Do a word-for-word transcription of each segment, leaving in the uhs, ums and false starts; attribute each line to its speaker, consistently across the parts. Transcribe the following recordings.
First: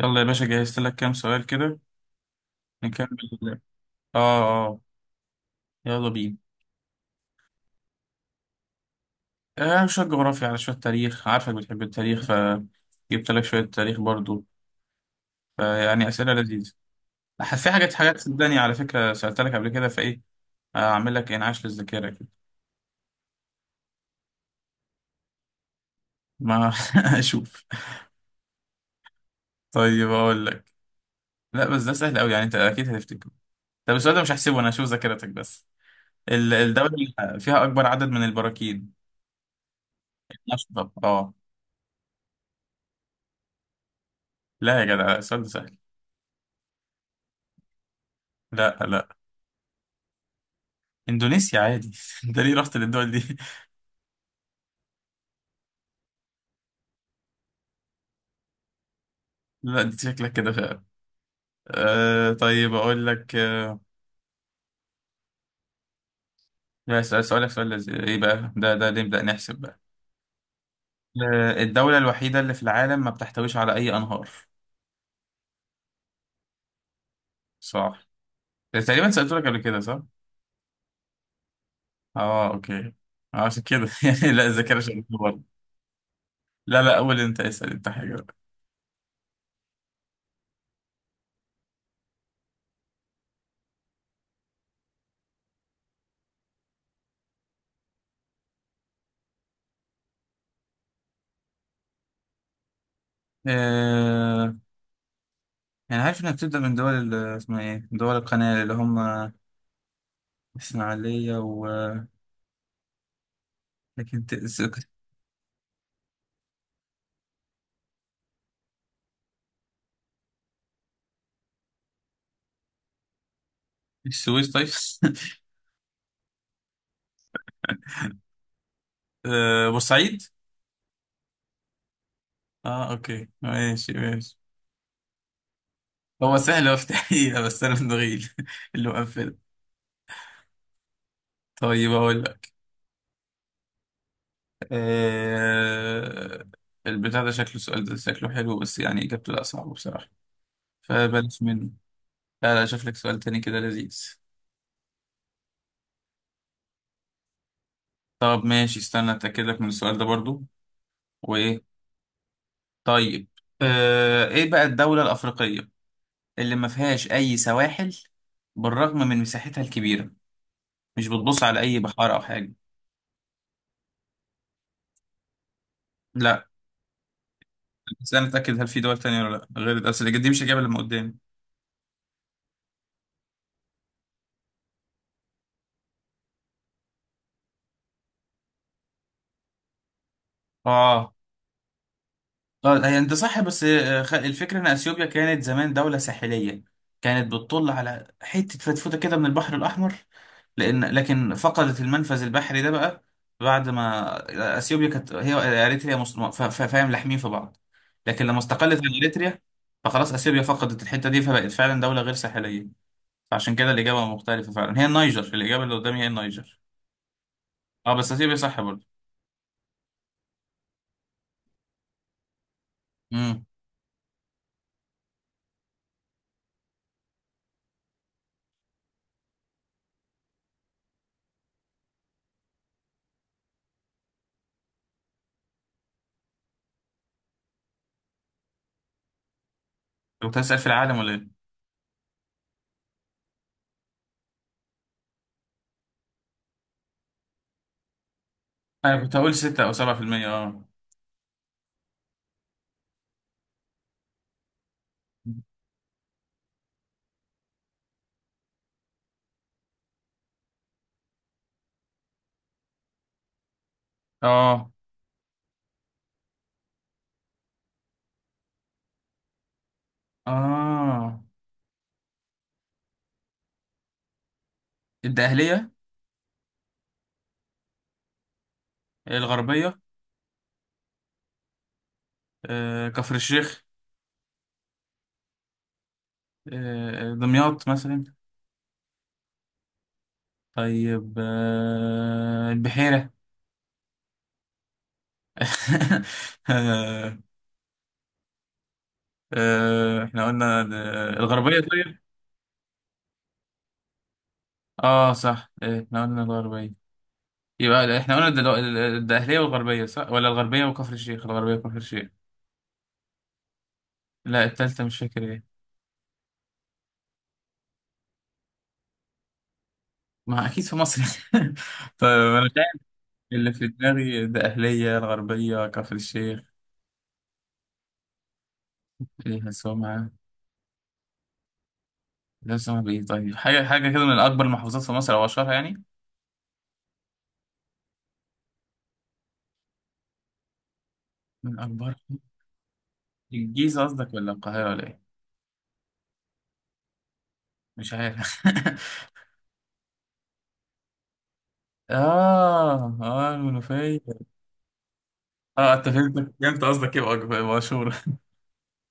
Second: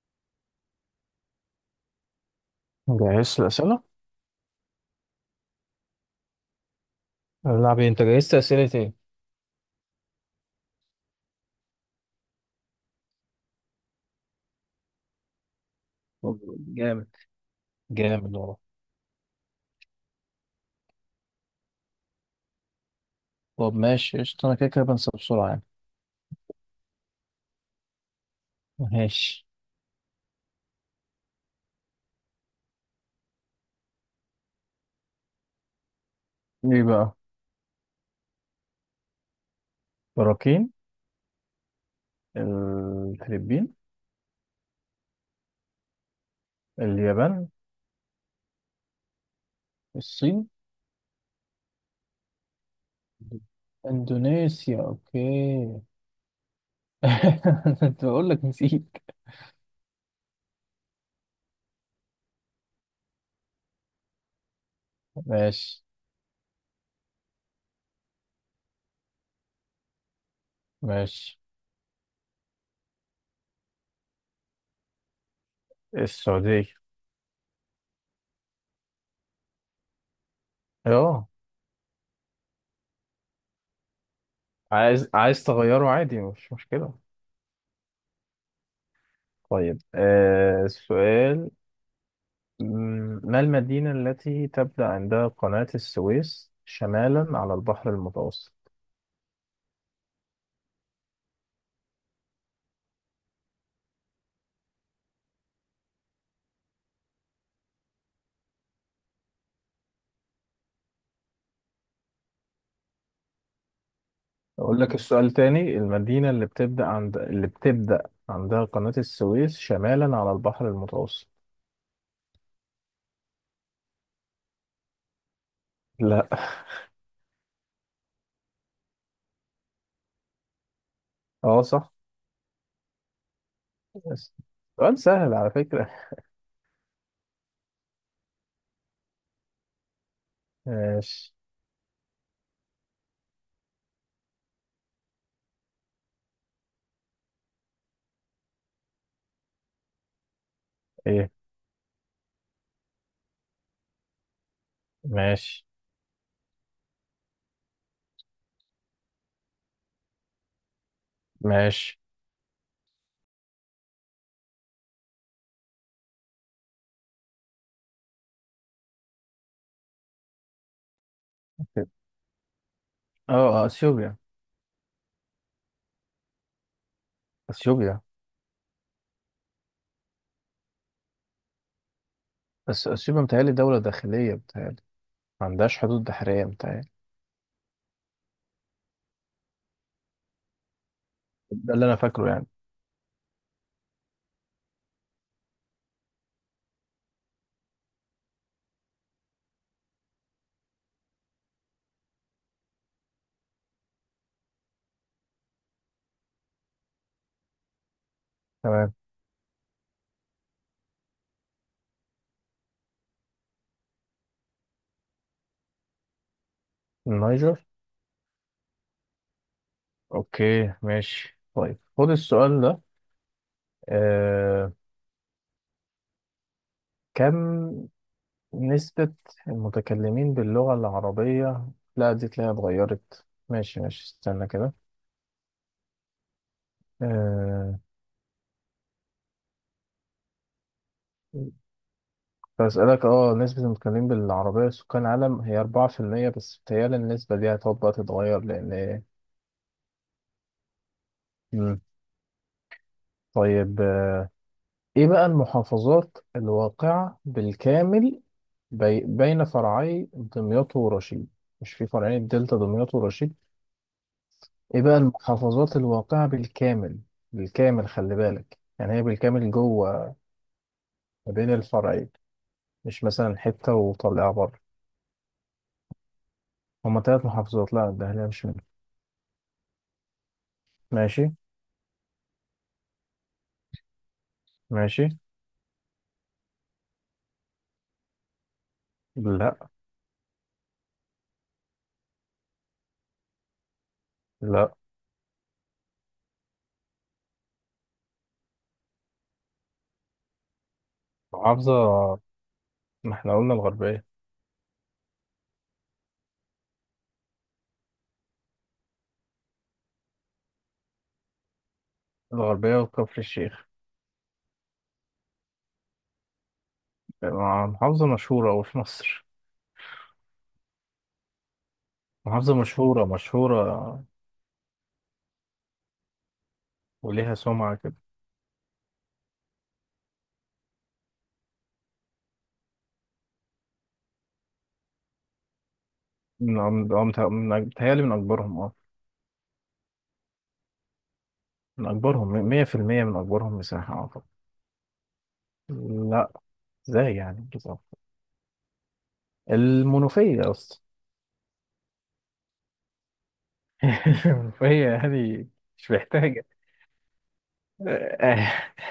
Speaker 1: يلا يا باشا، جهزت لك كام سؤال كده. نكمل.
Speaker 2: جهزت الأسئلة؟
Speaker 1: اه، اه. يلا بينا.
Speaker 2: نلعب إيه؟ أنت جهزت أسئلة إيه؟
Speaker 1: آه شوية جغرافيا على شوية تاريخ، عارفك بتحب التاريخ فجبت لك شوية تاريخ برضو، فيعني أسئلة
Speaker 2: طب،
Speaker 1: لذيذة.
Speaker 2: جامد.
Speaker 1: أح- في حاجات حاجات
Speaker 2: جامد والله.
Speaker 1: صدقني، على فكرة سألت لك قبل كده فإيه. آه، أعمل لك إنعاش للذاكرة كده.
Speaker 2: طب ماشي قشطة، أنا كده كده بنسى بسرعة يعني.
Speaker 1: ما أشوف.
Speaker 2: ماشي.
Speaker 1: طيب أقول لك. لا بس ده سهل أوي يعني، أنت أكيد هتفتكره. طب السؤال ده مش هحسبه، أنا هشوف ذاكرتك بس. ال-
Speaker 2: إيه
Speaker 1: الدولة
Speaker 2: بقى؟
Speaker 1: اللي فيها أكبر عدد من البراكين.
Speaker 2: براكين.
Speaker 1: أشطب أه.
Speaker 2: الفلبين.
Speaker 1: لا يا جدع، السؤال ده سهل.
Speaker 2: اليابان.
Speaker 1: لا، لا.
Speaker 2: الصين.
Speaker 1: اندونيسيا عادي انت ليه رحت للدول دي؟
Speaker 2: إندونيسيا أوكي. أنت بقول لك نسيت.
Speaker 1: لا انت شكلك كده فعلا. آه طيب اقول لك. آه
Speaker 2: ماشي،
Speaker 1: لا سؤال سؤالك سؤال لذيذ. ايه بقى، ده ده ليه؟ نبدأ نحسب بقى.
Speaker 2: ماشي.
Speaker 1: آه الدولة الوحيدة اللي في العالم ما بتحتويش على اي انهار.
Speaker 2: السعودية.
Speaker 1: صح. إيه، تقريبا سألت لك قبل كده، صح؟
Speaker 2: أه.
Speaker 1: اه، اوكي. آه، عشان كده يعني، لا الذاكرة شغالة
Speaker 2: عايز عايز
Speaker 1: برضه.
Speaker 2: تغيره، عادي، مش
Speaker 1: لا،
Speaker 2: مشكلة.
Speaker 1: لا، اول انت اسأل انت حاجة بقى.
Speaker 2: طيب آه، السؤال. مم، ما المدينة التي تبدأ عندها قناة السويس شمالا على البحر المتوسط؟
Speaker 1: آه يعني عارف انها بتبدأ من دول ال- اسمها ايه دول القناة اللي هم اسماعيلية و لكن ت- الس-
Speaker 2: أقول لك السؤال تاني. المدينة اللي بتبدأ عند اللي بتبدأ عندها قناة السويس شمالا على البحر المتوسط.
Speaker 1: السويس طيب.
Speaker 2: لا.
Speaker 1: آه، بورسعيد.
Speaker 2: اه صح.
Speaker 1: اه، اوكي، ماشي،
Speaker 2: بس
Speaker 1: ماشي.
Speaker 2: سؤال سهل على فكرة.
Speaker 1: هو سهل افتحيها، بس انا من دغيل اللي مقفله.
Speaker 2: ماشي.
Speaker 1: طيب اقول لك. آه... البتاع ده شكله سؤال، ده شكله حلو، بس يعني اجابته لا صعبه بصراحه،
Speaker 2: ايه؟
Speaker 1: فبلاش منه. لا، لا، اشوف لك سؤال تاني كده لذيذ.
Speaker 2: ماشي،
Speaker 1: طب ماشي، استنى اتاكد لك من السؤال ده برضو. وايه.
Speaker 2: ماشي.
Speaker 1: طيب. آه... ايه بقى الدوله الافريقيه اللي ما فيهاش اي سواحل، بالرغم من مساحتها الكبيره، مش بتبص على اي بحار او حاجه.
Speaker 2: اه، اثيوبيا.
Speaker 1: لا
Speaker 2: اثيوبيا.
Speaker 1: بس انا اتاكد، هل في دول تانية ولا لا؟ غير الاسئله دي مش الاجابه اللي قدامي.
Speaker 2: بس اثيوبيا متهيألي دولة داخلية، متهيألي ما عندهاش حدود بحرية متهيألي.
Speaker 1: اه،
Speaker 2: ده اللي انا فاكره يعني.
Speaker 1: طيب هي انت صح، بس آه، خ- الفكره ان اثيوبيا كانت زمان دوله ساحليه، كانت بتطل على حته فتفوته كده من البحر الاحمر، لان لكن فقدت المنفذ البحري ده بقى بعد ما آه، اثيوبيا كانت هي، آه، اريتريا مس- ف- ف- فاهم لاحمين في بعض. لكن لما استقلت عن
Speaker 2: تمام.
Speaker 1: اريتريا، فخلاص اثيوبيا فقدت الحته دي فبقت فعلا دوله غير ساحليه. فعشان كده الاجابه مختلفه، فعلا هي النيجر، الاجابه اللي قدامي هي النيجر.
Speaker 2: النيجر.
Speaker 1: اه بس اثيوبيا صح برضه.
Speaker 2: اوكي ماشي، طيب خد السؤال ده.
Speaker 1: امم
Speaker 2: آه، كم نسبة المتكلمين باللغة العربية؟ لا دي تلاقيها اتغيرت، ماشي ماشي استنى كده. آه،
Speaker 1: كنت هسأل، في العالم ولا ايه؟
Speaker 2: بسألك اه، نسبة المتكلمين بالعربية سكان العالم هي أربعة في المية، بس بتهيألي النسبة دي هتقعد بقى تتغير
Speaker 1: انا
Speaker 2: لأن...
Speaker 1: كنت هقول ستة او سبعة في المية اه،
Speaker 2: مم. طيب آه، ايه بقى المحافظات الواقعة بالكامل بي... بين فرعي دمياط ورشيد؟ مش في فرعين الدلتا، دمياط ورشيد؟
Speaker 1: اه،
Speaker 2: ايه بقى المحافظات الواقعة بالكامل، بالكامل خلي بالك، يعني هي بالكامل جوه
Speaker 1: اه.
Speaker 2: ما بين الفرعين، مش مثلا حتة وطلعها بره.
Speaker 1: الدقهلية.
Speaker 2: هما تلات محافظات. لا، الدهلية مش منهم.
Speaker 1: الغربية.
Speaker 2: ماشي.
Speaker 1: آه. كفر الشيخ.
Speaker 2: ماشي.
Speaker 1: آه. دمياط مثلا.
Speaker 2: لا،
Speaker 1: طيب آه. البحيرة.
Speaker 2: لا.
Speaker 1: آه. آه. احنا قلنا د- الغربية
Speaker 2: محافظة.
Speaker 1: طيب.
Speaker 2: ما احنا قلنا الغربية.
Speaker 1: اه صح، آه، احنا قلنا الغربية. يبقى احنا قلنا دلو... ال- ال- الدقهلية والغربية، صح؟ ولا الغربية وكفر الشيخ؟ الغربية وكفر الشيخ.
Speaker 2: الغربية وكفر الشيخ.
Speaker 1: لا التالتة مش فاكر ايه.
Speaker 2: محافظة مشهورة أوي في مصر.
Speaker 1: ما اكيد في مصر. طيب انا
Speaker 2: محافظة مشهورة،
Speaker 1: اللي في
Speaker 2: مشهورة.
Speaker 1: دماغي ده أهلية الغربية كفر الشيخ.
Speaker 2: وليها سمعة كده.
Speaker 1: فيها سمعة. ده سمعة بإيه؟ طيب حاجة حاجة كده، من أكبر المحافظات في مصر أو أشهرها يعني.
Speaker 2: من من متهيألي من أك- متهيألي من أكبرهم اه.
Speaker 1: من
Speaker 2: من
Speaker 1: أكبر.
Speaker 2: أكبرهم مية في المية. من أكبرهم
Speaker 1: الجيزة
Speaker 2: مساحة
Speaker 1: قصدك
Speaker 2: أعتقد.
Speaker 1: ولا القاهرة ولا إيه؟
Speaker 2: لا. ازاي يعني؟
Speaker 1: مش عارف
Speaker 2: المنوفية يا اسطى.
Speaker 1: آه آه المنوفية.
Speaker 2: فهي يعني،
Speaker 1: آه أنت
Speaker 2: مش
Speaker 1: فهمتك
Speaker 2: محتاجة.
Speaker 1: فهمت قصدك، إيه بأكبر- مشهورة.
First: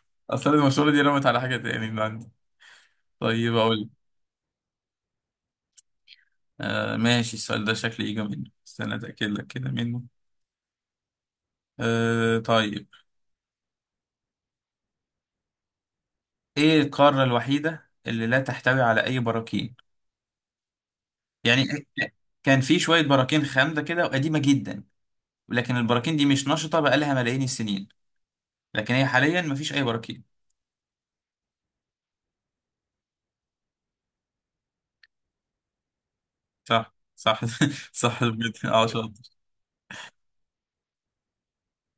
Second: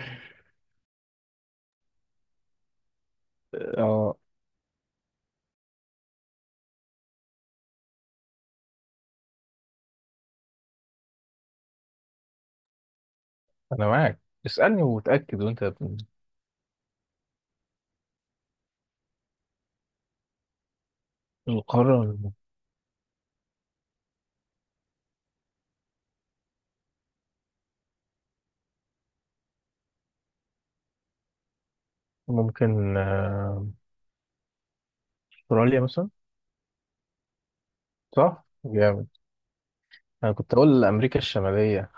Speaker 1: أصل المشهورة دي رمت على حاجة تاني من عندي. طيب أقول لك.
Speaker 2: اه،
Speaker 1: آه ماشي، السؤال ده شكلي يجي منه، استنى أتأكد لك كده منه. آه طيب.
Speaker 2: انا معاك. اسألني وتأكد، وانت بت-
Speaker 1: إيه القارة الوحيدة اللي لا تحتوي على أي براكين؟ يعني
Speaker 2: القارة.
Speaker 1: كان في شوية براكين خامدة كده وقديمة جدا، لكن البراكين دي مش نشطة بقالها ملايين السنين، لكن هي حاليا مفيش أي براكين.
Speaker 2: ممكن آه، أستراليا مثلا.
Speaker 1: صح، صح. صح
Speaker 2: صح،
Speaker 1: بجد، اه
Speaker 2: جامد.
Speaker 1: شاطر.
Speaker 2: انا كنت اقول امريكا الشمالية.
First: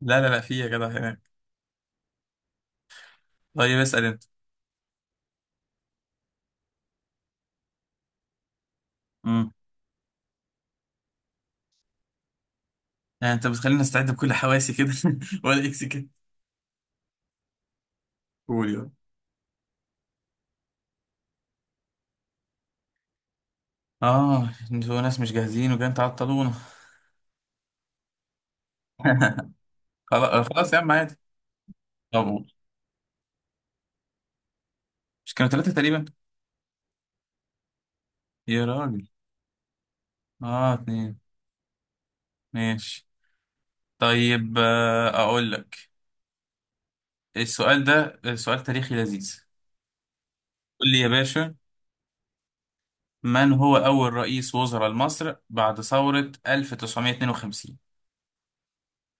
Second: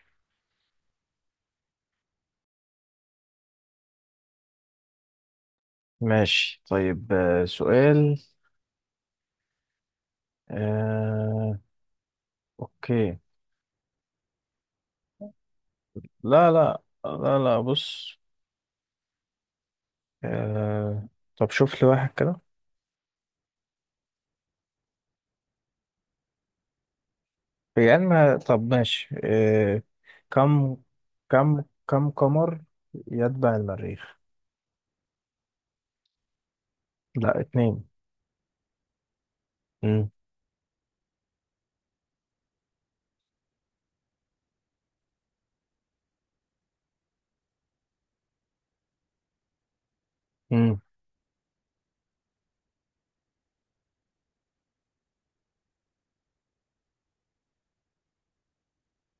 Speaker 1: لا، لا، لا، في يا جدع هناك. طيب اسأل أنت.
Speaker 2: ماشي طيب آه، سؤال.
Speaker 1: امم
Speaker 2: آه، أوكي.
Speaker 1: يعني أنت بتخليني أستعد بكل حواسي كده ولا إكس كده؟
Speaker 2: لا لا لا لا، بص.
Speaker 1: قول يلا.
Speaker 2: آه، طب شوف لي واحد كده.
Speaker 1: آه أنتوا ناس مش جاهزين وجايين تعطلونا.
Speaker 2: يعني ما طب ماشي إيه...
Speaker 1: خلاص، خلاص
Speaker 2: كم
Speaker 1: يا عم، عادي.
Speaker 2: كم كم
Speaker 1: طب قول.
Speaker 2: قمر يتبع المريخ؟
Speaker 1: مش كانوا ثلاثة تقريبا؟
Speaker 2: لا، اتنين.
Speaker 1: يا راجل.
Speaker 2: مم.
Speaker 1: اه، اتنين. ماشي. طيب، آه، أقول لك. السؤال ده سؤال تاريخي لذيذ.
Speaker 2: امم
Speaker 1: قول لي يا باشا. من هو أول رئيس وزراء لمصر بعد ثورة ألف وتسعمية اتنين وخمسين؟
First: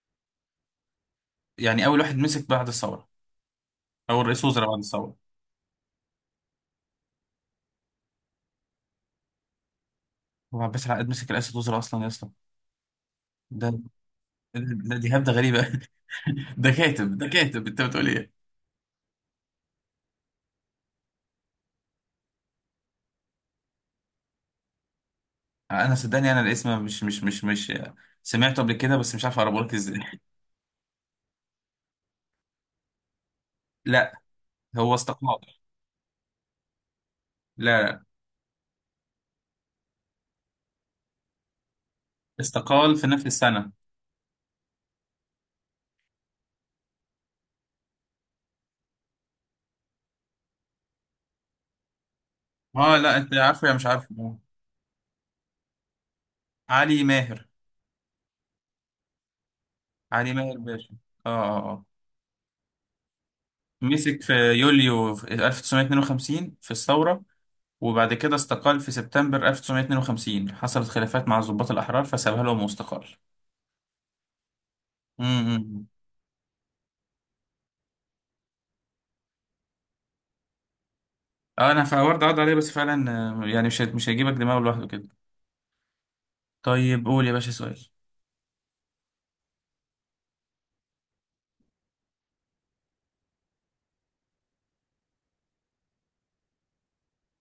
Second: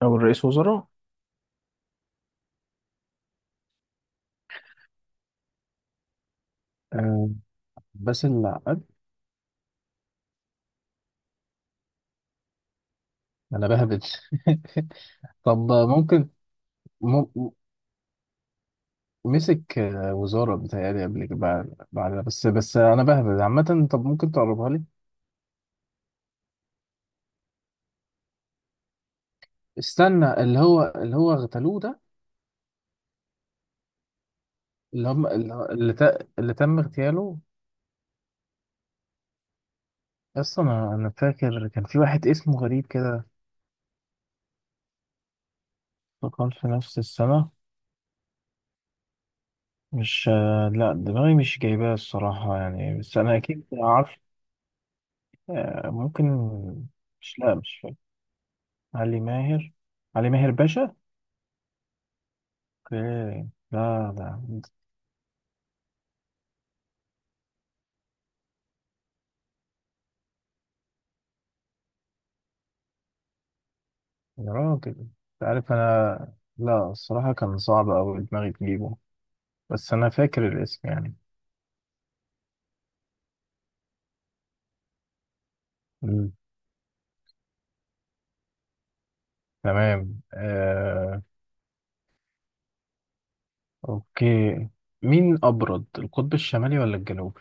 Speaker 2: او الرئيس وزراء.
Speaker 1: يعني أول واحد مسك بعد الثورة، أول رئيس وزراء بعد الثورة.
Speaker 2: آه، بس العقد.
Speaker 1: هو عباس العقاد مسك رئاسة وزراء أصلا يا اسطى؟
Speaker 2: انا
Speaker 1: ده
Speaker 2: بهبد.
Speaker 1: ده دي هبدة غريبة.
Speaker 2: طب ممكن.
Speaker 1: ده كاتب
Speaker 2: مم...
Speaker 1: ده كاتب، أنت بتقول إيه؟
Speaker 2: مسك آه، وزارة بتهيألي قبل كده، بعد بعدها، بس بس انا بهبد عامة. طب ممكن تقربها لي.
Speaker 1: أنا صدقني، أنا الاسم مش مش مش مش سمعته قبل كده، بس مش عارف أقربه لك إزاي.
Speaker 2: استنى، اللي هو اللي هو اغتالوه ده.
Speaker 1: لا، هو
Speaker 2: اللي هم
Speaker 1: استقال.
Speaker 2: اللي اللي, ت... اللي تم اغتياله.
Speaker 1: لا، لا،
Speaker 2: اصلا انا أنا فاكر كان في واحد اسمه غريب.
Speaker 1: استقال في نفس السنة.
Speaker 2: تقال في نفس السنة. مش آه، لا دماغي مش جايباه الصراحة
Speaker 1: اه،
Speaker 2: يعني،
Speaker 1: لا
Speaker 2: بس
Speaker 1: انت
Speaker 2: أنا أكيد
Speaker 1: عارفه يا مش عارفه.
Speaker 2: عارف.
Speaker 1: آه،
Speaker 2: آه، ممكن.
Speaker 1: علي
Speaker 2: مش،
Speaker 1: ماهر.
Speaker 2: لا مش فاكر. علي ماهر. علي
Speaker 1: علي
Speaker 2: ماهر
Speaker 1: ماهر باشا.
Speaker 2: باشا.
Speaker 1: اه. اه، اه.
Speaker 2: أوكي، لا
Speaker 1: مسك في
Speaker 2: ده.
Speaker 1: يوليو في ألف وتسعمية اتنين وخمسين في الثورة، وبعد كده استقال في سبتمبر ألف وتسعمية اتنين وخمسين، حصلت خلافات مع الضباط الأحرار فسابها لهم واستقال.
Speaker 2: يا راجل أنت. عارف
Speaker 1: امم
Speaker 2: أنا، لا الصراحة كان صعب أوي دماغي تجيبه. بس أنا فاكر الاسم يعني.
Speaker 1: اه انا فورد عض عليه بس فعلا. آه، يعني مش هي- مش هيجيبك دماغه لوحده كده.
Speaker 2: مم.
Speaker 1: طيب قول يا باشا سؤال.
Speaker 2: تمام آه... أوكي. مين أبرد، القطب الشمالي ولا الجنوبي؟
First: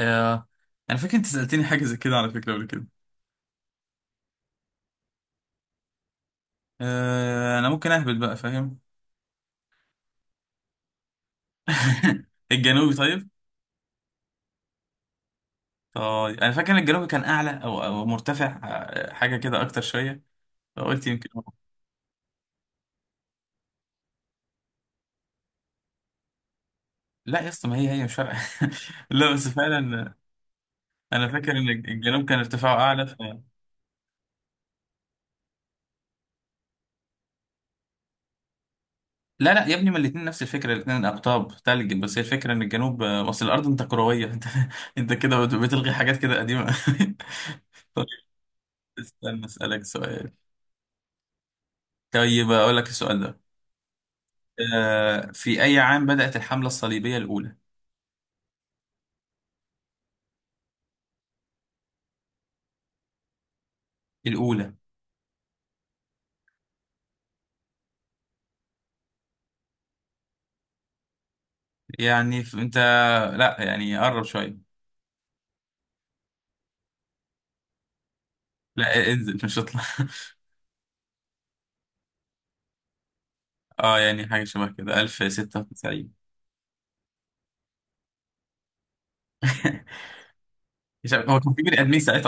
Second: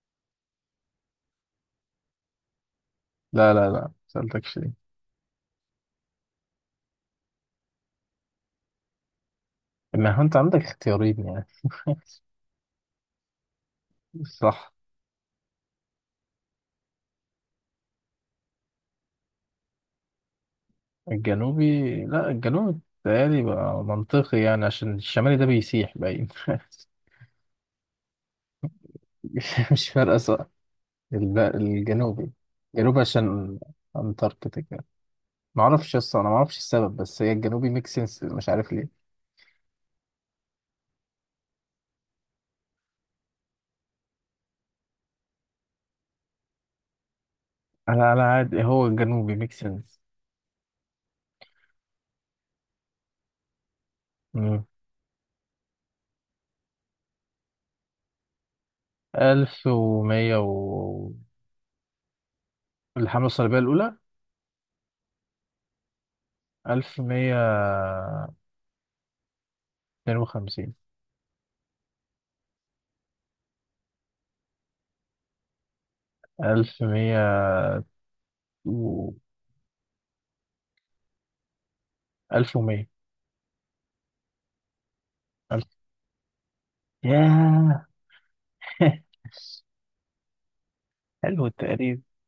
Speaker 1: آه انا فاكر انت سألتني حاجة زي كده على فكرة قبل كده.
Speaker 2: لا لا لا، مسألتكش دي.
Speaker 1: آه انا ممكن اهبط بقى، فاهم؟
Speaker 2: ما هو أنت عندك اختيارين يعني.
Speaker 1: الجنوبي طيب.
Speaker 2: صح.
Speaker 1: طيب انا فاكر ان الجنوبي كان اعلى او او مرتفع، آه، حاجة كده اكتر شوية. قلت يمكن هو.
Speaker 2: الجنوبي، لا الجنوبي بيتهيألي بقى منطقي يعني عشان الشمالي ده بيسيح باين.
Speaker 1: لا يا اسطى، ما هي هي مش فارقه. لا بس
Speaker 2: مش، مش
Speaker 1: فعلا.
Speaker 2: فارقة صح.
Speaker 1: انا
Speaker 2: الب-
Speaker 1: فاكر ان الجنوب
Speaker 2: الجنوبي.
Speaker 1: كان ارتفاعه
Speaker 2: الجنوبي
Speaker 1: اعلى. ف...
Speaker 2: عشان أنتاركتيكا. معرفش أصلا، أنا معرفش السبب، بس هي الجنوبي ميك سنس، مش عارف ليه.
Speaker 1: لا، لا يا ابني، ما الاثنين نفس الفكره، الاثنين اقطاب ثلج، بس هي الفكره ان الجنوب اصل الارض انت كرويه انت انت كده بت- بتلغي حاجات كده قديمه.
Speaker 2: على
Speaker 1: طيب
Speaker 2: على عادي، هو الجنوبي
Speaker 1: استنى
Speaker 2: ميك
Speaker 1: اسالك
Speaker 2: سنس.
Speaker 1: سؤال. طيب اقول لك السؤال ده.
Speaker 2: مم.
Speaker 1: آه، في اي عام بدات الحمله الصليبيه الاولى؟
Speaker 2: ألف ومية و... الحملة الصليبية الأولى.
Speaker 1: الاولى.
Speaker 2: ألف مية اتنين وخمسين.
Speaker 1: يعني ف- انت. لا يعني قرب شويه.
Speaker 2: ألف مية
Speaker 1: لا
Speaker 2: و...
Speaker 1: انزل مش اطلع.
Speaker 2: ألف ومية.
Speaker 1: اه يعني حاجه شبه كده،
Speaker 2: ألف.
Speaker 1: ألف ستة وتسعين.
Speaker 2: ياه.
Speaker 1: مش عارف- هو
Speaker 2: حلو
Speaker 1: كان في بني ادمين
Speaker 2: التقريب.
Speaker 1: ساعتها؟